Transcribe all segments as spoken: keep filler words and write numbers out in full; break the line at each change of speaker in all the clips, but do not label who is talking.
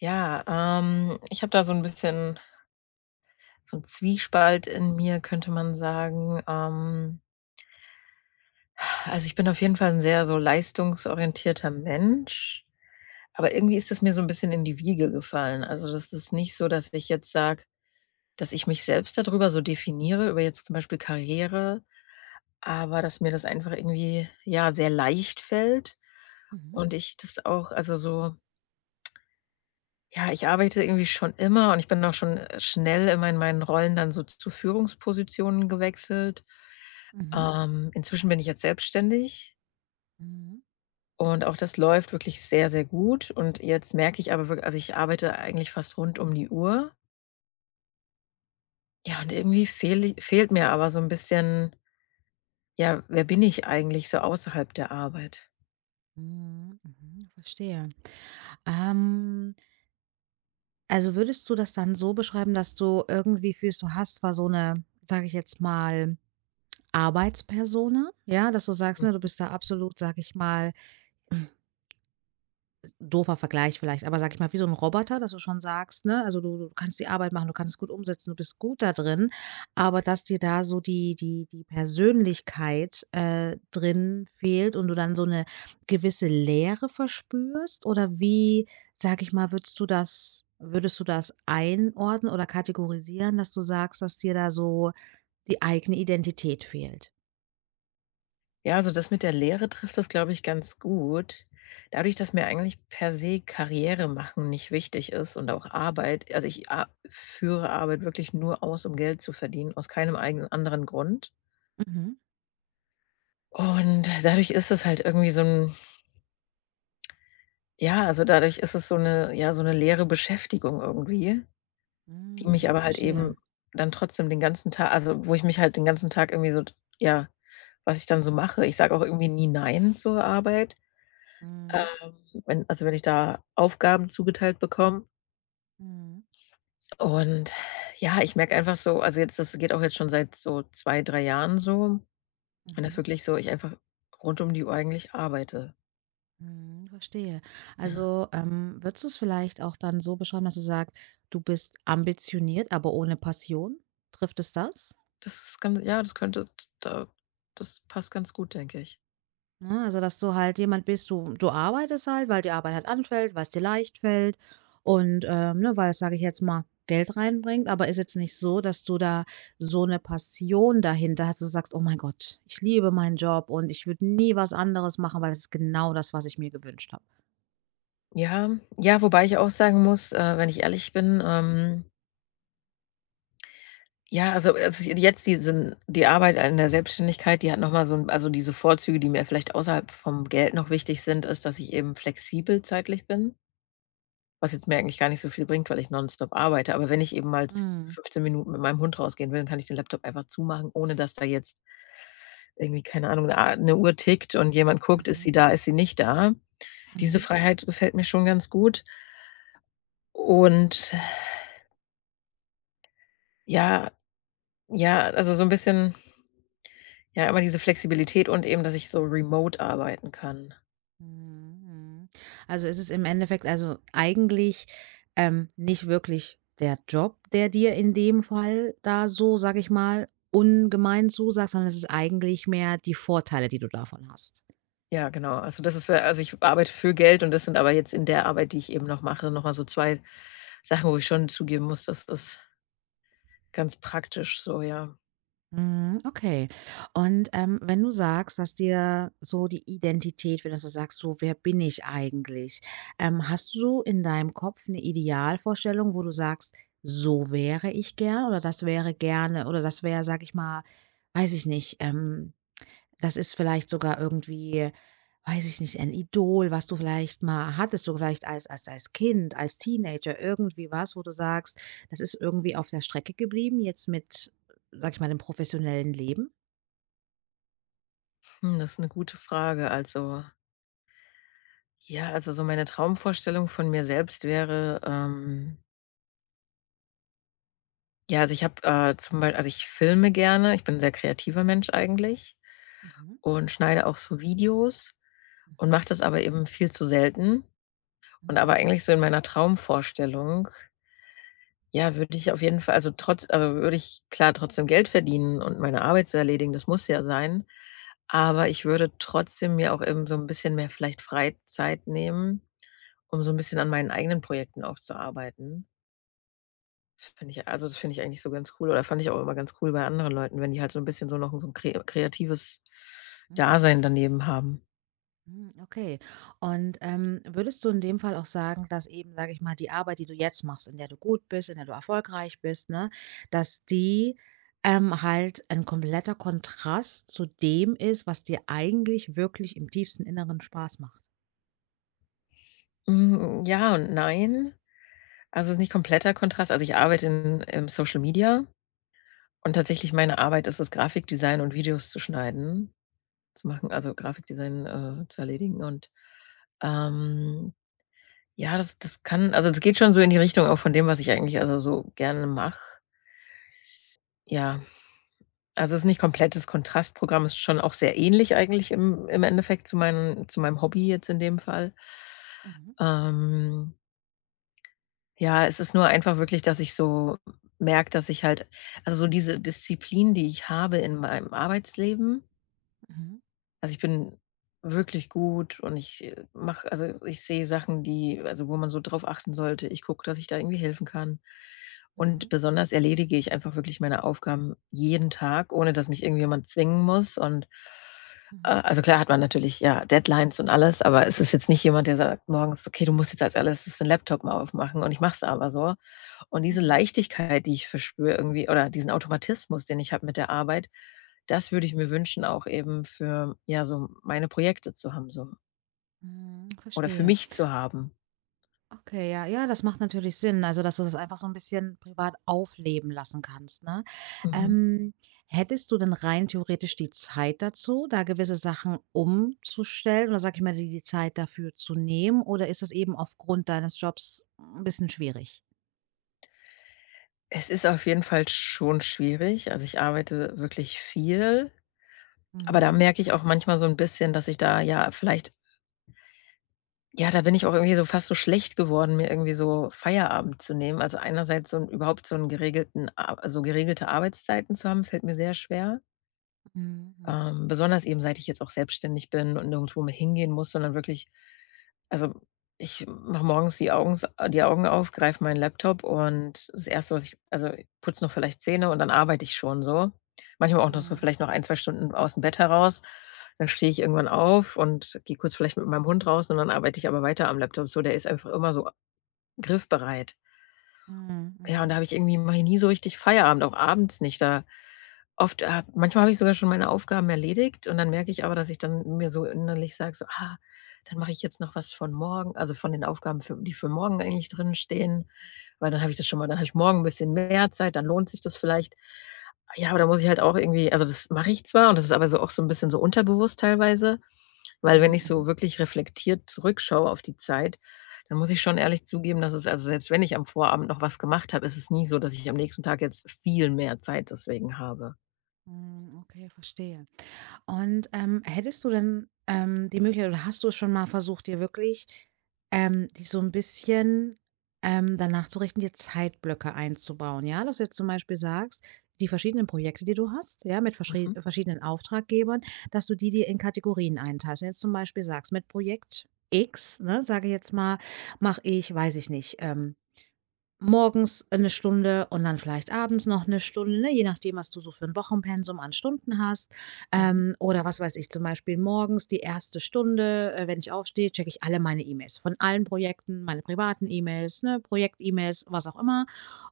Ja, ähm, ich habe da so ein bisschen so 'n Zwiespalt in mir, könnte man sagen. Ähm, also, ich bin auf jeden Fall 'n sehr so leistungsorientierter Mensch, aber irgendwie ist das mir so 'n bisschen in die Wiege gefallen. Also, das ist nicht so, dass ich jetzt sage, dass ich mich selbst da drüber so definiere, über jetzt zum Beispiel Karriere, aber dass mir das einfach irgendwie, ja, sehr leicht fällt
Mhm,
und ich das auch, also, so. Ja, ich arbeite irgendwie schon immer, und ich bin auch schon, äh, schnell immer in meinen Rollen dann so zu Führungspositionen gewechselt.
mhm,
Ähm, inzwischen bin ich jetzt selbstständig,
mhm,
und auch das läuft wirklich sehr, sehr gut, und jetzt merke ich aber wirklich, also, ich arbeite eigentlich fast rund um die Uhr. Ja, und irgendwie fehl fehlt mir aber so ein bisschen, ja, wer bin ich eigentlich so außerhalb der Arbeit?
mhm, mhm, verstehe. Ähm, also würdest du das dann so beschreiben, dass du irgendwie fühlst, du hast zwar so eine, sage ich jetzt mal, Arbeitspersona, ja, dass du sagst, ne, du bist da absolut, sage ich mal, doofer Vergleich vielleicht, aber sag ich mal, wie so ein Roboter, dass du schon sagst, ne, also, du du kannst die Arbeit machen, du kannst es gut umsetzen, du bist gut da drin, aber dass dir da so die die die Persönlichkeit, äh, drin fehlt und du dann so eine gewisse Leere verspürst? Oder wie, sag ich mal, würdest du das würdest du das einordnen oder kategorisieren, dass du sagst, dass dir da so die eigene Identität fehlt.
Ja, also das mit der Lehre trifft das, glaube ich, ganz gut. Dadurch, dass mir eigentlich per se Karriere machen nicht wichtig ist, und auch Arbeit, also ich a führe Arbeit wirklich nur aus, um Geld zu verdienen, aus keinem eigenen anderen Grund.
Mhm.
Und dadurch ist es halt irgendwie so ein, ja, also dadurch ist es so eine, ja, so eine leere Beschäftigung irgendwie, die mich
Hm,
aber halt eben
verstehe.
dann trotzdem den ganzen Tag, also wo ich mich halt den ganzen Tag irgendwie so, ja, was ich dann so mache. Ich sage auch irgendwie nie „nein" zur Arbeit.
Mhm.
Ähm, Wenn also, wenn ich da Aufgaben zugeteilt bekomme
Mhm.
und, ja, ich merke einfach so, also, jetzt das geht auch jetzt schon seit so zwei drei Jahren so, und das
Mhm.
wirklich so ich einfach rund um die Uhr eigentlich arbeite.
Mhm. Verstehe.
Ja,
Also, ähm, würdest du es vielleicht auch dann so beschreiben, dass du sagst, du bist ambitioniert, aber ohne Passion? Trifft es das?
das ist ganz, ja, das könnte, da, das passt ganz gut, denke ich.
Ne, also, dass du halt jemand bist, du du arbeitest halt, weil die Arbeit halt anfällt, weil es dir leicht fällt und, ähm, ne, weil's, sage ich jetzt mal, Geld reinbringt, aber ist jetzt nicht so, dass du da so eine Passion dahinter hast, dass du sagst: „Oh mein Gott, ich liebe meinen Job und ich würde nie was anderes machen, weil das ist genau das, was ich mir gewünscht habe.“
Ja, ja, wobei ich auch sagen muss, äh, wenn ich ehrlich bin, ähm, ja, also also, jetzt diesen die Arbeit in der Selbstständigkeit, die hat noch mal so 'n, also, diese Vorzüge, die mir vielleicht außerhalb vom Geld noch wichtig sind, ist, dass ich eben flexibel zeitlich bin. Was jetzt mir eigentlich gar nicht so viel bringt, weil ich nonstop arbeite. Aber wenn ich eben mal z
Mhm,
fünfzehn Minuten mit meinem Hund rausgehen will, dann kann ich den Laptop einfach zumachen, ohne dass da jetzt irgendwie, keine Ahnung, eine A 'ne Uhr tickt und jemand guckt: „Ist sie
mhm,
da? Ist sie nicht da?" Diese
mhm.
Freiheit gefällt mir schon ganz gut. Und, ja, ja, also so ein bisschen, ja, immer diese Flexibilität und eben, dass ich so remote arbeiten kann.
Mhm, mhm. Also, ist es im Endeffekt also eigentlich, ähm, nicht wirklich der Job, der dir in dem Fall da so, sage ich mal, ungemein zusagt, sondern es ist eigentlich mehr die Vorteile, die du davon hast?
Ja, genau. Also, das ist, wär, also ich arbeite für Geld, und das sind aber jetzt in der Arbeit, die ich eben noch mache, noch mal so zwei Sachen, wo ich schon zugeben muss, dass das ganz praktisch so, ja.
Mhm, okay. Und, ähm, wenn du sagst, dass dir so die Identität, wenn du so sagst, so: „Wer bin ich eigentlich?“ Ähm, hast du so in deinem Kopf eine Idealvorstellung, wo du sagst: „So wäre ich gern“ oder „Das wäre gerne“ oder „Das wäre, sage ich mal“, weiß ich nicht, ähm das ist vielleicht sogar irgendwie, weiß ich nicht, ein Idol, was du vielleicht mal hattest, du vielleicht als als als Kind, als Teenager, irgendwie was, wo du sagst, das ist irgendwie auf der Strecke geblieben, jetzt mit, sag ich mal, dem professionellen Leben?
Hm, das ist 'ne gute Frage. Also, ja, also, so meine Traumvorstellung von mir selbst wäre, ähm ja, also, ich habe, äh, zum Bei also, ich filme gerne. Ich bin 'n sehr kreativer Mensch eigentlich
Mhm,
und schneide auch so Videos und
mhm,
mache das aber eben viel zu selten. Und aber
mhm,
eigentlich so in meiner Traumvorstellung, ja, würde ich auf jeden Fall, also, trotz also, würde ich klar trotzdem Geld verdienen und meine Arbeit zu erledigen, das muss ja sein. Aber ich würde trotzdem mir auch eben so ein bisschen mehr vielleicht Freizeit nehmen, um so ein bisschen an meinen eigenen Projekten auch zu arbeiten. Das finde ich, also, das finde ich eigentlich so ganz cool oder fand ich auch immer ganz cool bei anderen Leuten, wenn die halt so ein bisschen so noch so 'n kre kreatives
mhm.
Dasein daneben haben.
Hm, okay. Und ähm, würdest du in dem Fall auch sagen, dass eben, sage ich mal, die Arbeit, die du jetzt machst, in der du gut bist, in der du erfolgreich bist, ne, dass die ähm, halt ein kompletter Kontrast zu dem ist, was dir eigentlich wirklich im tiefsten Inneren Spaß macht?
Hm, ja und nein. Also, es ist nicht kompletter Kontrast. Also, ich arbeite in im Social Media. Und tatsächlich meine Arbeit ist es, Grafikdesign und Videos zu schneiden zu machen, also Grafikdesign, äh, zu erledigen, und, ähm, ja, das das kann, also, das geht schon so in die Richtung auch von dem, was ich eigentlich, also, so gerne mache. Ja, also es ist nicht komplettes Kontrastprogramm, ist schon auch sehr ähnlich eigentlich im im Endeffekt zu meinen zu meinem Hobby jetzt in dem Fall.
Mhm,
Ähm, ja, es ist nur einfach wirklich, dass ich so merke, dass ich halt, also, so diese Disziplin, die ich habe in meinem Arbeitsleben.
mhm,
Also, ich bin wirklich gut, und ich, äh, mache, also, ich sehe Sachen, die, also, wo man so drauf achten sollte. Ich gucke, dass ich da irgendwie helfen kann. Und
mhm,
besonders erledige ich einfach wirklich meine Aufgaben jeden Tag, ohne dass mich irgendjemand zwingen muss, und, äh,
mhm,
also, klar hat man natürlich, ja, Deadlines und alles, aber es ist jetzt nicht jemand, der sagt morgens: „Okay, du musst jetzt als Erstes den Laptop mal aufmachen", und ich mache es aber so. Und
mhm,
diese
mhm,
Leichtigkeit, die ich verspüre irgendwie, oder diesen Automatismus, den ich habe mit der Arbeit, das würde ich mir wünschen, auch eben für, ja, so meine Projekte zu haben, so,
mhm,
oder für
verstehe.
mich zu haben.
Okay, ja, ja, das macht natürlich Sinn. Also, dass du das einfach so ein bisschen privat aufleben lassen kannst, ne?
Mhm.
Ähm, Hättest du denn rein theoretisch die Zeit dazu, da gewisse Sachen umzustellen oder, sag ich mal, dir die Zeit dafür zu nehmen oder ist das eben aufgrund deines Jobs 'n bisschen schwierig?
Es ist auf jeden Fall schon schwierig. Also, ich arbeite wirklich viel, aber da
Mhm.
merke ich auch manchmal so ein bisschen, dass ich da, ja, vielleicht, ja, da bin ich auch irgendwie so fast so schlecht geworden, mir irgendwie so Feierabend zu nehmen. Also einerseits so 'n überhaupt so 'n geregelten, a also, geregelte Arbeitszeiten zu haben, fällt mir sehr schwer.
Mhm, mhm,
Ähm, besonders eben, seit ich jetzt auch selbstständig bin und nirgendwo mehr hingehen muss, sondern wirklich, also, ich mache morgens die Augens äh, die Augen auf, greife meinen Laptop, und das erste, was ich, also, putze noch vielleicht Zähne, und dann arbeite ich schon so. Manchmal auch noch so
mhm,
vielleicht noch ein, zwei Stunden aus dem Bett heraus. Dann stehe ich irgendwann auf und gehe kurz vielleicht mit meinem Hund raus, und dann arbeite ich aber weiter am Laptop. So, der ist einfach immer so griffbereit.
mhm,
Ja, und da
mhm,
habe ich irgendwie, mache ich nie so richtig Feierabend, auch abends nicht. Da Oft äh, Manchmal habe ich sogar schon meine Aufgaben erledigt, und dann merke ich aber, dass ich dann mir so innerlich sage, so: „Ah, dann mache ich jetzt noch was von morgen, also, von den Aufgaben, für die, für morgen eigentlich drin stehen, weil dann habe ich das schon mal, dann habe ich morgen ein bisschen mehr Zeit, dann lohnt sich das vielleicht." Ja, aber da muss ich halt auch irgendwie, also, das mache ich zwar, und das ist aber so auch so ein bisschen so unterbewusst teilweise, weil wenn
mhm,
ich so
mhm,
wirklich reflektiert zurückschaue auf die Zeit, dann muss ich schon ehrlich zugeben, dass es, also, selbst wenn ich am Vorabend noch was gemacht habe, ist es nie so, dass ich am nächsten Tag jetzt viel mehr Zeit deswegen habe.
mhm, okay, verstehe. Und, ähm, hättest du denn, ähm, die Möglichkeit oder hast du es schon mal versucht, dir wirklich, ähm dich so ein bisschen, ähm, danach zu richten, dir Zeitblöcke einzubauen, ja? Dass du jetzt zum Beispiel sagst, die verschiedenen Projekte, die du hast, ja, mit verschrie
Mhm,
verschiedenen Auftraggebern, dass du die dir in Kategorien einteilst. Wenn du jetzt zum Beispiel sagst, mit Projekt X, ne, sage ich jetzt mal, mache ich, weiß ich nicht, ähm morgens eine Stunde und dann vielleicht abends noch eine Stunde, ne, je nachdem, was du so für ein Wochenpensum an Stunden hast.
mhm,
Ähm, oder was weiß ich, zum Beispiel morgens die erste Stunde, äh, wenn ich aufstehe, checke ich alle meine E-Mails von allen Projekten, meine privaten E-Mails, ne, Projekt-E-Mails, was auch immer,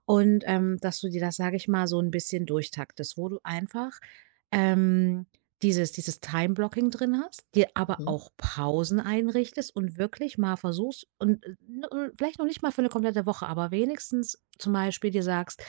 und, ähm, dass du dir das, sage ich mal, so ein bisschen durchtaktest, wo du einfach, ähm, dieses dieses Time-Blocking drin hast, dir aber
mhm,
auch Pausen einrichtest und wirklich mal versuchst, und, äh, n vielleicht noch nicht mal für eine komplette Woche, aber wenigstens zum Beispiel dir sagst: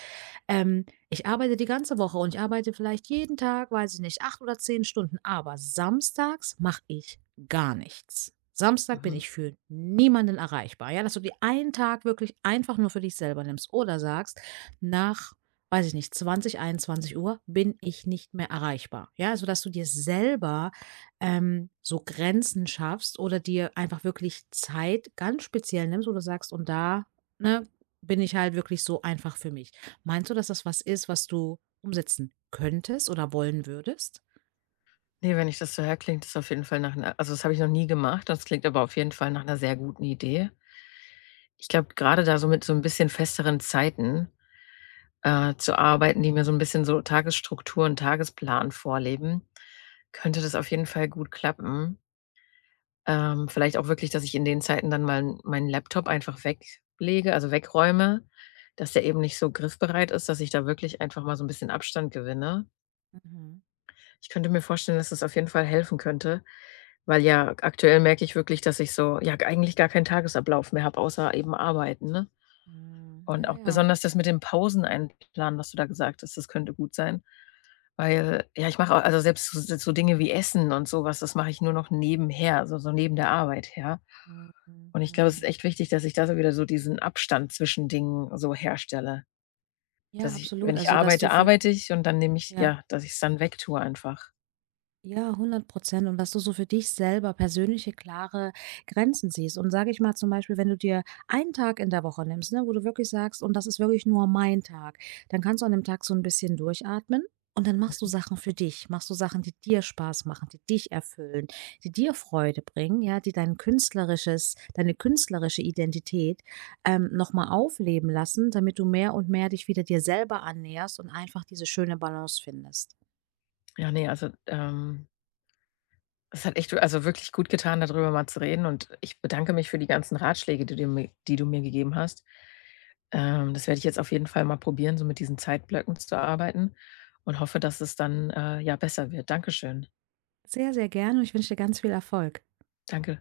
ähm, ich arbeite die ganze Woche und ich arbeite vielleicht jeden Tag, weiß ich nicht, acht oder zehn Stunden, aber samstags mache ich gar nichts. Samstag bin
mhm.
ich für niemanden erreichbar. Ja, dass du dir einen Tag wirklich einfach nur für dich selber nimmst oder sagst, nach, weiß ich nicht, zwanzig, einundzwanzig Uhr bin ich nicht mehr erreichbar. Ja, also dass du dir selber, ähm, so Grenzen schaffst oder dir einfach wirklich Zeit ganz speziell nimmst, wo du sagst, und da, ne, bin ich halt wirklich so einfach für mich. Meinst du, dass das was ist, was du umsetzen könntest oder wollen würdest?
Ne, wenn ich das so höre, klingt das auf jeden Fall nach 'ner, also, das habe ich noch nie gemacht, das klingt aber auf jeden Fall nach einer sehr guten Idee. Ich glaube, gerade da so mit so ein bisschen festeren Zeiten, äh, zu arbeiten, die mir so ein bisschen so Tagesstrukturen, Tagesplan vorleben, könnte das auf jeden Fall gut klappen. Ähm, vielleicht auch wirklich, dass ich in den Zeiten dann mal meinen Laptop einfach weglege, also, wegräume, dass der eben nicht so griffbereit ist, dass ich da wirklich einfach mal so ein bisschen Abstand gewinne.
Mhm.
Ich könnte mir vorstellen, dass es auf jeden Fall helfen könnte, weil, ja, aktuell merke ich wirklich, dass ich so, ja, eigentlich gar keinen Tagesablauf mehr habe, außer eben arbeiten, ne?
Hm,
Und
ja,
auch
ja.
besonders das mit den Pausen einplanen, was du da gesagt hast, das könnte gut sein, weil, ja, ich mache auch, also selbst so so Dinge wie Essen und sowas, das mache ich nur noch nebenher, also so neben der Arbeit, ja.
Mhm,
Und ich glaube, es ist
mhm.
echt wichtig, dass ich da so wieder so diesen Abstand zwischen Dingen so herstelle, dass
Ja,
ich, wenn
absolut.
ich
Also, dass du
arbeite,
für
arbeite ich, und dann nehme ich,
ja.
ja, dass ich es dann wegtue einfach.
Ja, hundert Prozent. Und dass du so für dich selber persönliche, klare Grenzen siehst. Und sage ich mal zum Beispiel, wenn du dir einen Tag in der Woche nimmst, ne, wo du wirklich sagst: „Und das ist wirklich nur mein Tag“, dann kannst du an dem Tag so ein bisschen durchatmen und dann machst du
Mhm.
Sachen für dich. Machst du Sachen, die dir Spaß machen, die dich erfüllen, die dir Freude bringen, ja, die dein künstlerisches deine künstlerische Identität, ähm, noch mal aufleben lassen, damit du mehr und mehr dich wieder dir selber annäherst und einfach diese schöne Balance findest.
Ja, ne, also, ähm, es hat echt, also, wirklich gut getan, da drüber mal zu reden, und ich bedanke mich für die ganzen Ratschläge, die du mir die du mir gegeben hast. Ähm, das werde ich jetzt auf jeden Fall mal probieren, so mit diesen Zeitblöcken zu arbeiten, und hoffe, dass es dann, äh, ja, besser wird. Dankeschön.
Sehr, sehr gerne und ich wünsche dir ganz viel Erfolg.
Danke.